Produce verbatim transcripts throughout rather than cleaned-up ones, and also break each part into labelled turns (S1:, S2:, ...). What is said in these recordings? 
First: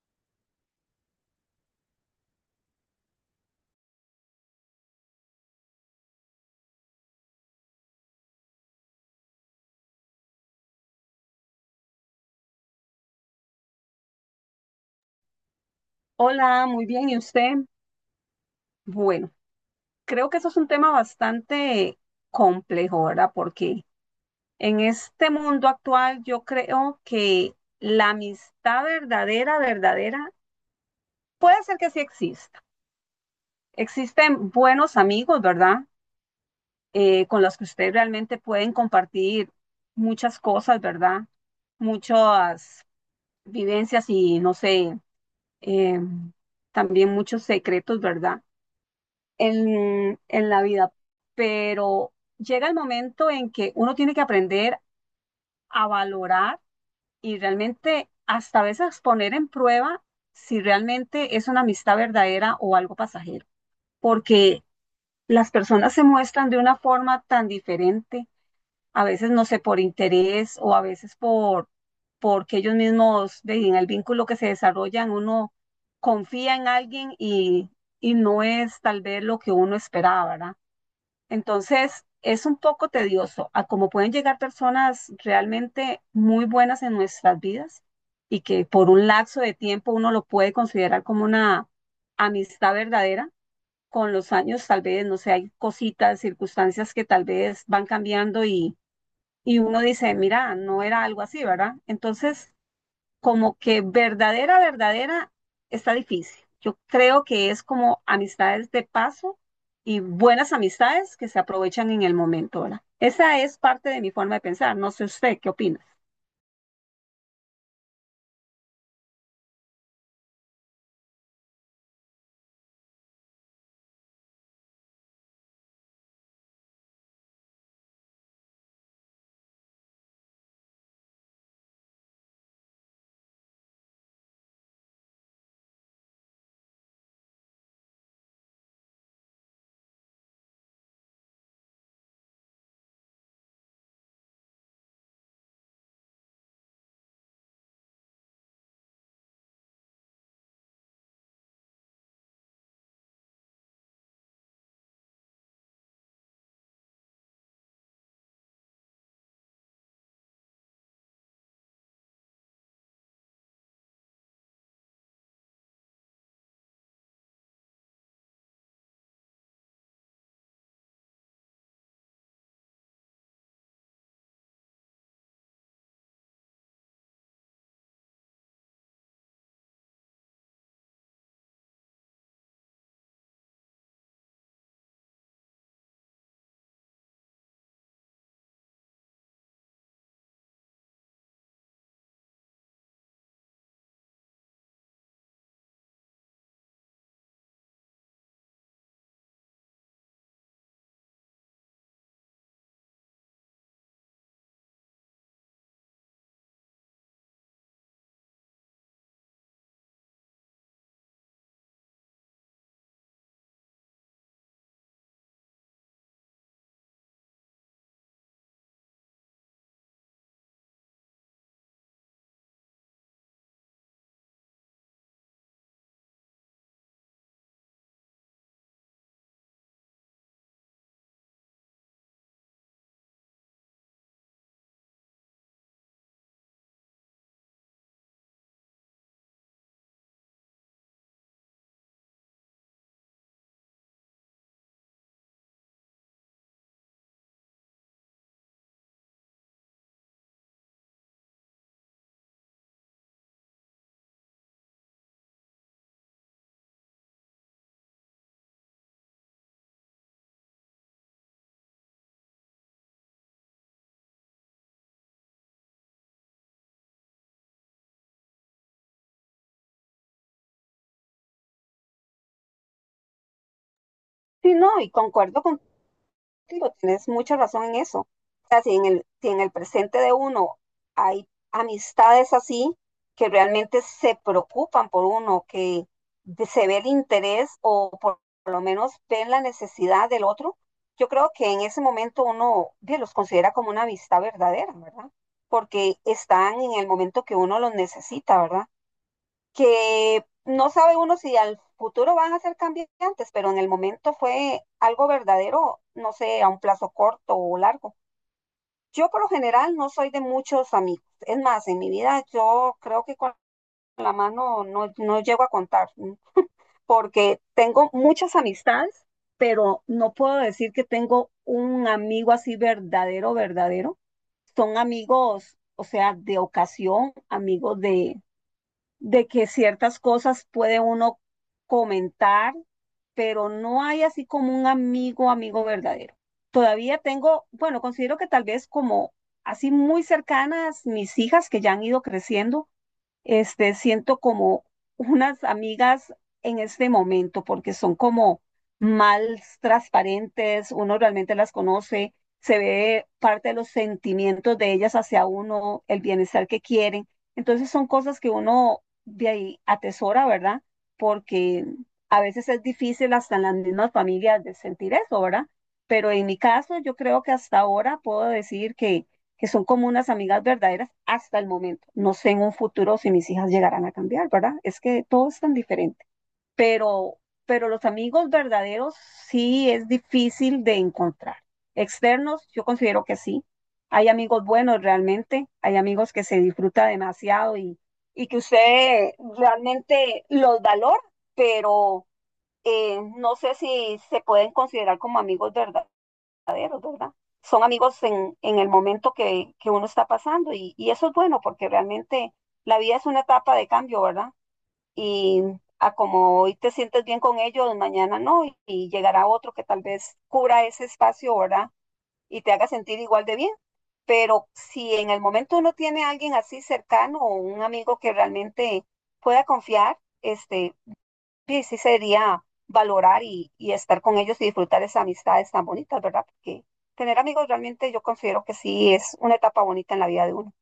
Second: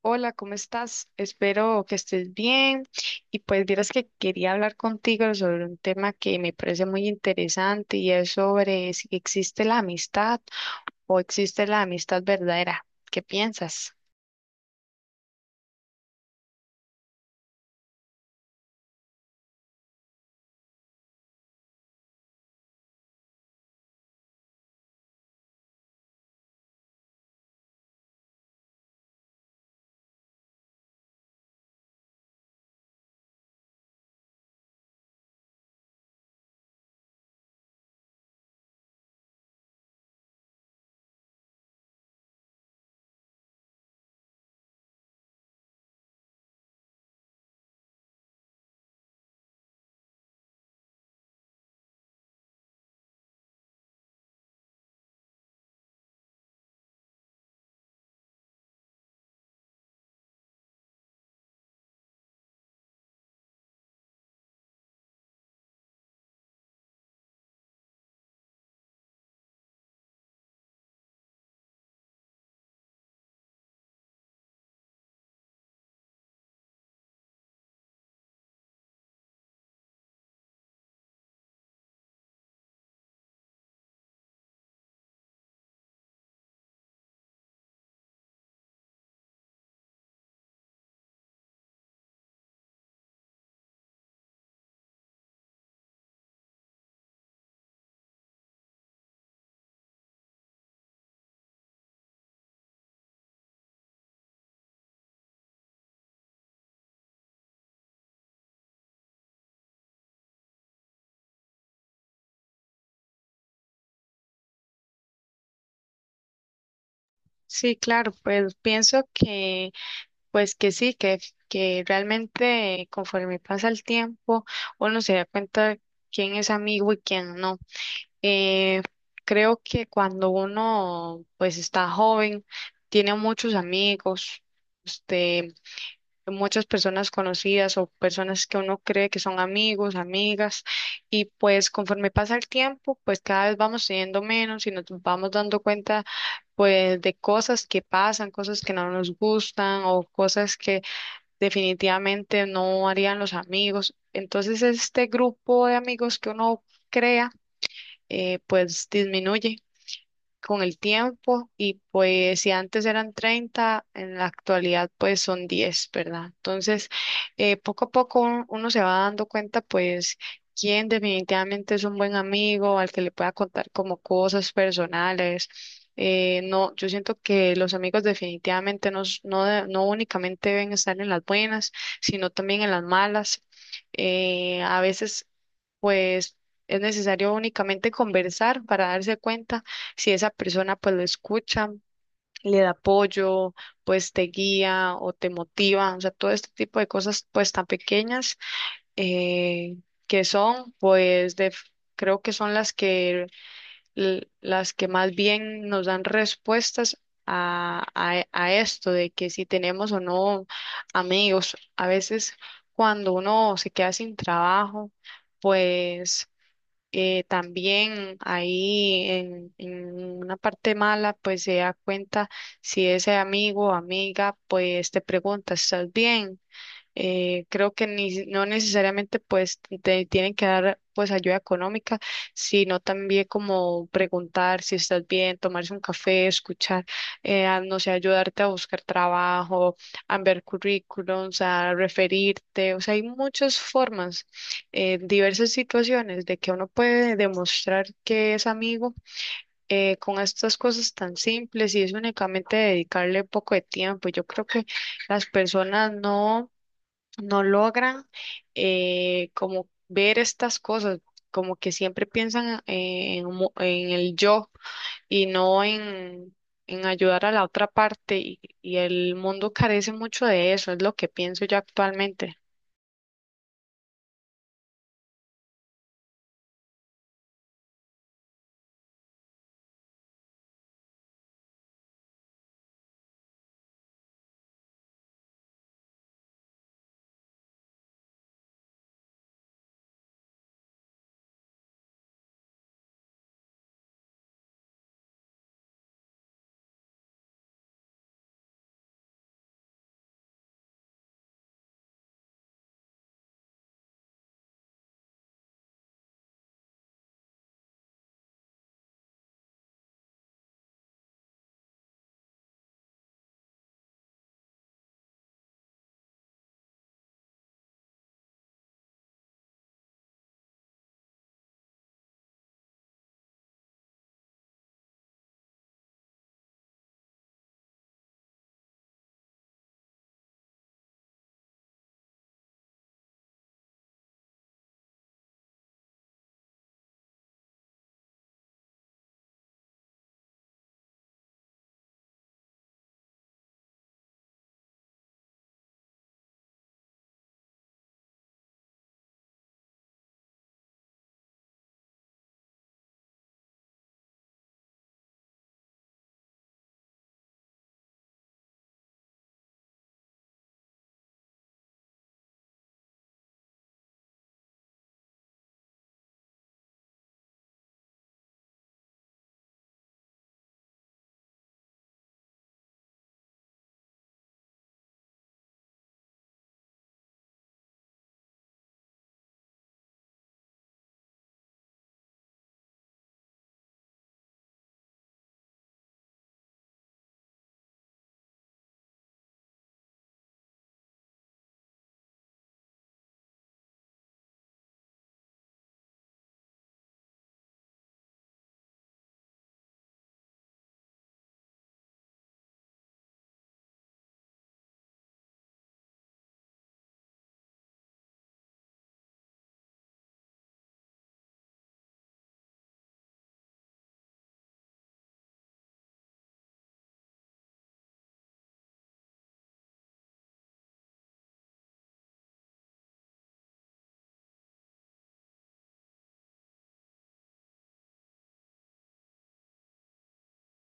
S1: Hola, ¿cómo estás? Espero que estés bien. Y pues vieras que quería hablar contigo sobre un tema que me parece muy interesante y es sobre si existe la amistad o existe la amistad verdadera. ¿Qué piensas?
S2: Hola, muy bien. ¿Y usted? Bueno, creo que eso es un tema bastante complejo, ¿verdad? Porque en este mundo actual yo creo que la amistad verdadera, verdadera, puede ser que sí exista. Existen buenos amigos, ¿verdad? Eh, con los que ustedes realmente pueden compartir muchas cosas, ¿verdad? Muchas vivencias y, no sé, em, también muchos secretos, ¿verdad? en, en la vida, pero llega el momento en que uno tiene que aprender a valorar y realmente hasta a veces poner en prueba si realmente es una amistad verdadera o algo pasajero, porque las personas se muestran de una forma tan diferente, a veces no sé, por interés o a veces por porque ellos mismos ve, en el vínculo que se desarrollan, uno confía en alguien y, y no es tal vez lo que uno esperaba, ¿verdad? Entonces, es un poco tedioso a cómo pueden llegar personas realmente muy buenas en nuestras vidas y que por un lapso de tiempo uno lo puede considerar como una amistad verdadera. Con los años, tal vez, no sé, hay cositas, circunstancias que tal vez van cambiando y, y uno dice, mira, no era algo así, ¿verdad? Entonces, como que verdadera, verdadera, está difícil. Yo creo que es como amistades de paso y buenas amistades que se aprovechan en el momento, ¿verdad? Esa es parte de mi forma de pensar. No sé usted, ¿qué opina?
S1: Sí, claro, pues pienso que pues que sí, que, que realmente conforme pasa el tiempo uno se da cuenta quién es amigo y quién no. Eh, Creo que cuando uno pues está joven, tiene muchos amigos, este, muchas personas conocidas o personas que uno cree que son amigos, amigas, y pues conforme pasa el tiempo, pues cada vez vamos teniendo menos y nos vamos dando cuenta pues de cosas que pasan, cosas que no nos gustan o cosas que definitivamente no harían los amigos. Entonces este grupo de amigos que uno crea eh, pues disminuye con el tiempo, y pues si antes eran treinta, en la actualidad pues son diez, ¿verdad? Entonces, eh, poco a poco un- uno se va dando cuenta pues quién definitivamente es un buen amigo al que le pueda contar como cosas personales. Eh, no, yo siento que los amigos definitivamente no, s- no, de- no únicamente deben estar en las buenas, sino también en las malas. Eh, a veces pues es necesario únicamente conversar para darse cuenta si esa persona pues lo escucha, le da apoyo, pues te guía o te motiva, o sea, todo este tipo de cosas pues tan pequeñas, eh, que son pues de, creo que son las que, l- las que más bien nos dan respuestas. A, a, a esto de que si tenemos o no amigos, a veces cuando uno se queda sin trabajo, pues eh, también ahí en, en una parte mala, pues se da cuenta si ese amigo o amiga, pues te pregunta, ¿estás bien? Eh, creo que ni, no necesariamente pues te tienen que dar pues ayuda económica, sino también como preguntar si estás bien, tomarse un café, escuchar, eh, a, no sé, ayudarte a buscar trabajo, a ver currículums, a referirte, o sea, hay muchas formas, eh, diversas situaciones de que uno puede demostrar que es amigo. Eh, con estas cosas tan simples, y es únicamente dedicarle poco de tiempo. Yo creo que las personas no no logran, eh, como ver estas cosas, como que siempre piensan eh, en, mo- en el yo y no en, en ayudar a la otra parte, y, y el mundo carece mucho de eso, es lo que pienso yo actualmente.
S2: Sí, no, y concuerdo con digo, tienes mucha razón en eso. O sea, si en el, si en el presente de uno hay amistades así que realmente se preocupan por uno, que de- se ve el interés o por, por lo menos ven la necesidad del otro, yo creo que en ese momento uno bien, los considera como una amistad verdadera, ¿verdad? Porque están en el momento que uno los necesita, ¿verdad? Que no sabe uno si al futuro van a ser cambiantes, pero en el momento fue algo verdadero, no sé, a un plazo corto o largo. Yo por lo general no soy de muchos amigos. Es más, en mi vida yo creo que con la mano no, no llego a contar, ¿sí? Porque tengo muchas amistades, pero no puedo decir que tengo un amigo así verdadero, verdadero. Son amigos, o sea, de ocasión, amigos de, de que ciertas cosas puede uno comentar, pero no hay así como un amigo, amigo verdadero. Todavía tengo, bueno, considero que tal vez como así muy cercanas mis hijas que ya han ido creciendo, este, siento como unas amigas en este momento, porque son como mal transparentes, uno realmente las conoce, se ve parte de los sentimientos de ellas hacia uno, el bienestar que quieren. Entonces son cosas que uno de ahí atesora, ¿verdad? Porque a veces es difícil hasta en las mismas familias de sentir eso, ¿verdad? Pero en mi caso, yo creo que hasta ahora puedo decir que que son como unas amigas verdaderas hasta el momento. No sé en un futuro si mis hijas llegarán a cambiar, ¿verdad? Es que todo es tan diferente, pero, pero los amigos verdaderos sí es difícil de encontrar. Externos, yo considero que sí. Hay amigos buenos realmente, hay amigos que se disfruta demasiado y, y que usted realmente los valora, pero eh, no sé si se pueden considerar como amigos verdaderos verdaderos, ¿verdad? Son amigos en, en el momento que, que uno está pasando y, y eso es bueno porque realmente la vida es una etapa de cambio, ¿verdad? Y a como hoy te sientes bien con ellos, mañana no, y, y llegará otro que tal vez cubra ese espacio, ¿verdad? Y te haga sentir igual de bien. Pero si en el momento uno tiene a alguien así cercano o un amigo que realmente pueda confiar, este, sí, sí sería valorar y, y estar con ellos y disfrutar esas amistades tan bonitas, ¿verdad? Porque tener amigos realmente yo considero que sí es una etapa bonita en la vida de uno.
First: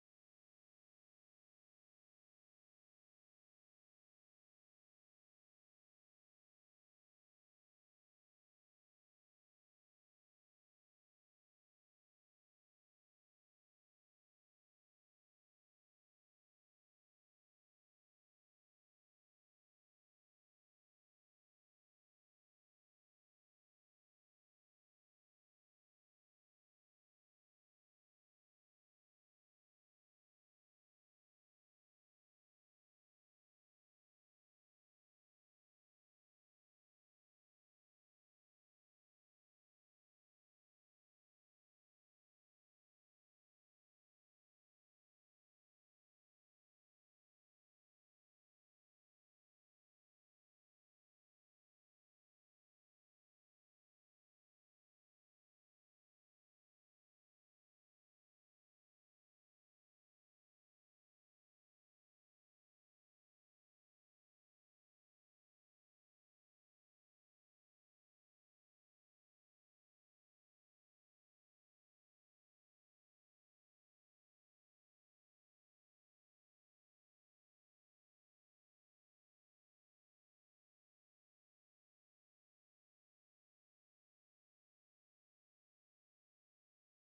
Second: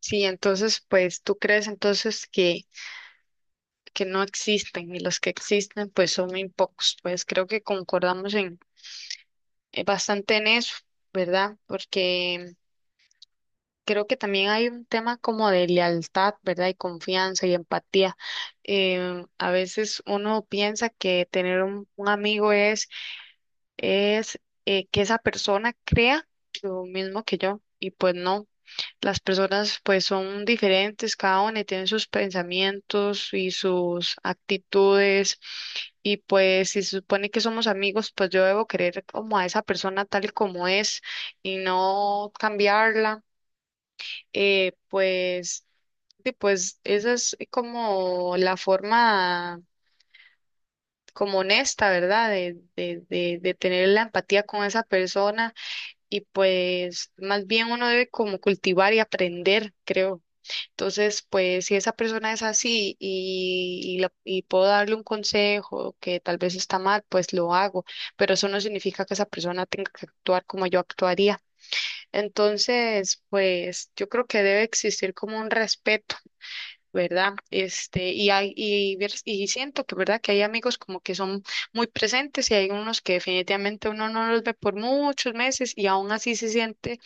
S1: Sí, entonces, pues tú crees entonces que, que no existen y los que existen pues son muy pocos, pues creo que concordamos en eh, bastante en eso, ¿verdad? Porque creo que también hay un tema como de lealtad, ¿verdad? Y confianza y empatía. Em, a veces uno piensa que tener un, un amigo es, es, eh, que esa persona crea lo mismo que yo, y pues no. Las personas pues son diferentes, cada una, y tiene sus pensamientos y sus actitudes, y pues si se supone que somos amigos, pues yo debo querer como a esa persona tal y como es y no cambiarla, eh, pues, sí, pues esa es como la forma como honesta, ¿verdad? De, de, de, de tener la empatía con esa persona, y pues más bien uno debe como cultivar y aprender, creo. Entonces, pues si esa persona es así y, y, la- y puedo darle un consejo que tal vez está mal, pues lo hago, pero eso no significa que esa persona tenga que actuar como yo actuaría. Entonces, pues yo creo que debe existir como un respeto, ¿verdad? Este, y hay, y, vers- y siento que, ¿verdad? Que hay amigos como que son muy presentes, y hay unos que definitivamente uno no los ve por muchos meses y aún así se siente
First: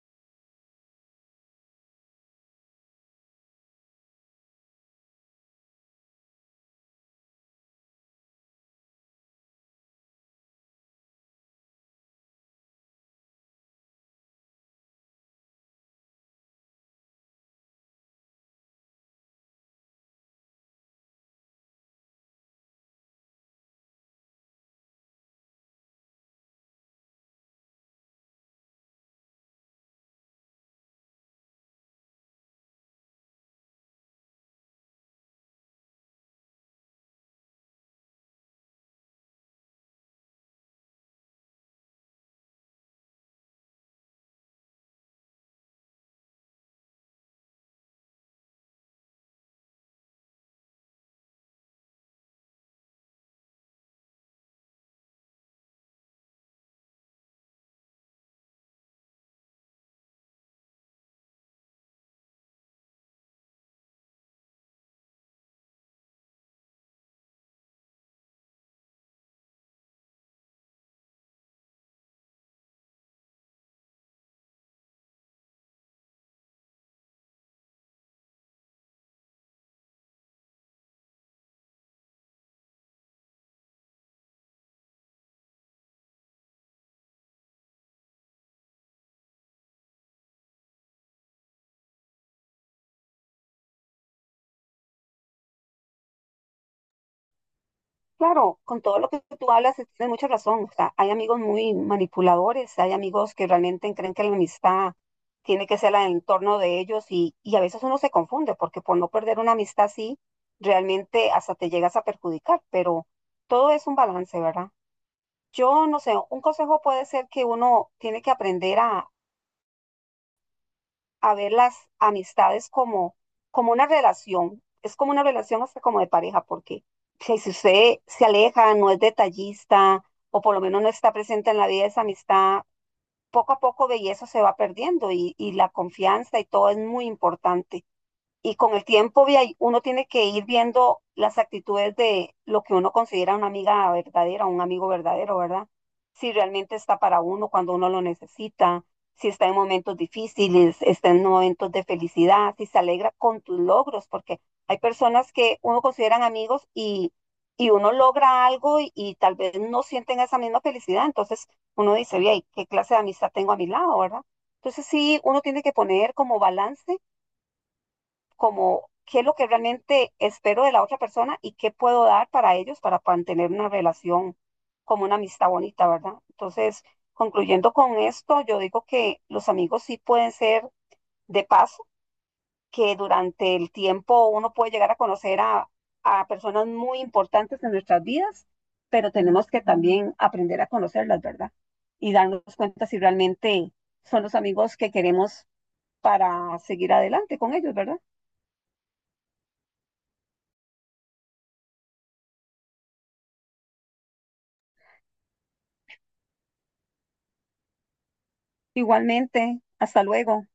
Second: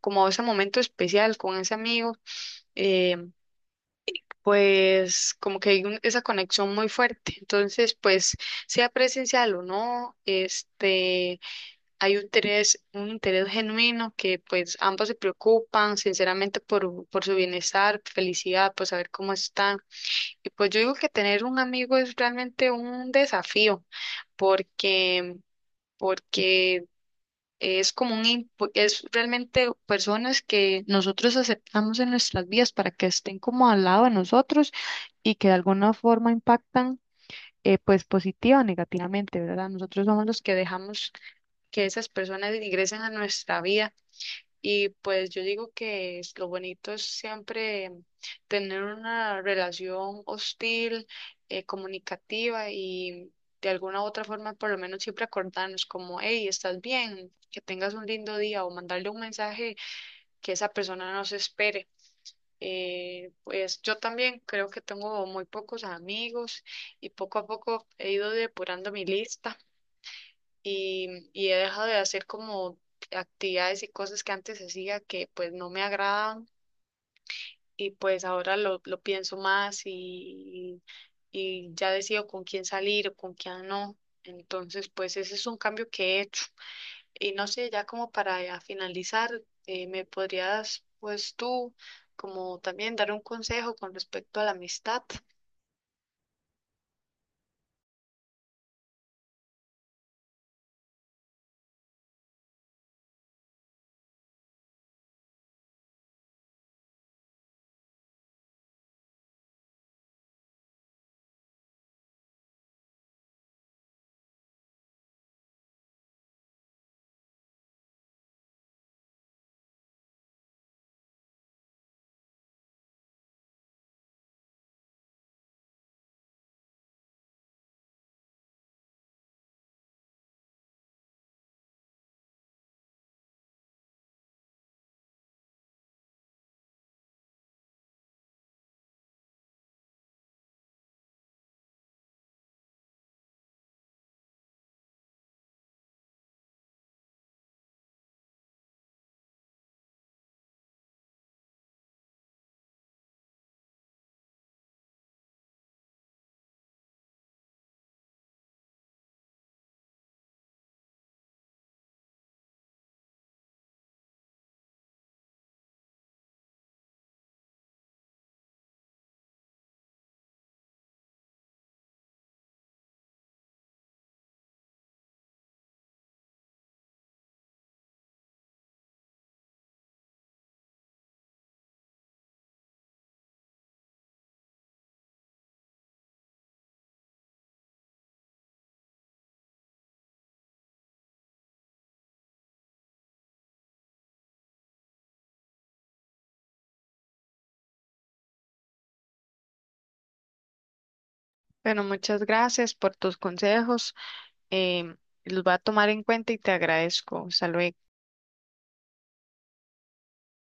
S1: como ese momento especial con ese amigo, eh, pues como que hay un- esa conexión muy fuerte. Entonces, pues sea presencial o no, este, hay un interés, un interés genuino, que pues ambos se preocupan sinceramente por, por su bienestar, felicidad, por saber cómo están. Y pues yo digo que tener un amigo es realmente un desafío, porque, porque es como un, impu- es realmente personas que nosotros aceptamos en nuestras vidas para que estén como al lado de nosotros, y que de alguna forma impactan, eh, pues positiva o negativamente, ¿verdad? Nosotros somos los que dejamos que esas personas ingresen a nuestra vida. Y pues yo digo que es- lo bonito es siempre tener una relación hostil, eh, comunicativa, y de alguna u otra forma por lo menos siempre acordarnos como, hey, estás bien, que tengas un lindo día, o mandarle un mensaje que esa persona no se espere. Eh, pues yo también creo que tengo muy pocos amigos, y poco a poco he ido depurando mi lista, y, y he dejado de hacer como actividades y cosas que antes hacía que pues no me agradaban, y pues ahora lo, lo pienso más, y, y ya decido con quién salir o con quién no. Entonces pues ese es un cambio que he hecho. Y no sé, ya como para ya finalizar, eh, ¿me podrías pues tú como también dar un consejo con respecto a la amistad?
S2: Claro, con todo lo que tú hablas, eh, tienes mucha razón. O sea, hay amigos muy manipuladores, hay amigos que realmente creen que la amistad tiene que ser la del entorno de ellos y, y a veces uno se confunde porque por no perder una amistad así, realmente hasta te llegas a perjudicar, pero todo es un balance, ¿verdad? Yo no sé, un consejo puede ser que uno tiene que aprender a, a ver las amistades como, como una relación. Es como una relación hasta como de pareja, porque si si usted se aleja, no es detallista, o por lo menos no está presente en la vida de esa amistad, poco a poco belleza se va perdiendo y, y la confianza y todo es muy importante y con el tiempo vi ahí, uno tiene que ir viendo las actitudes de lo que uno considera una amiga verdadera, un amigo verdadero, ¿verdad? Si realmente está para uno cuando uno lo necesita, si está en momentos difíciles, está en momentos de felicidad, si se alegra con tus logros, porque hay personas que uno consideran amigos y, y uno logra algo y, y tal vez no sienten esa misma felicidad, entonces uno dice, bien, ¿qué clase de amistad tengo a mi lado, verdad? Entonces sí, uno tiene que poner como balance como qué es lo que realmente espero de la otra persona y qué puedo dar para ellos para mantener una relación como una amistad bonita, ¿verdad? Entonces, concluyendo con esto, yo digo que los amigos sí pueden ser de paso, que durante el tiempo uno puede llegar a conocer a, a personas muy importantes en nuestras vidas, pero tenemos que también aprender a conocerlas, ¿verdad? Y darnos cuenta si realmente son los amigos que queremos para seguir adelante con ellos, ¿verdad?
S1: Bueno, muchas gracias por tus consejos. em, los voy a tomar en cuenta y te agradezco. Hasta luego.
S2: Igualmente, hasta luego.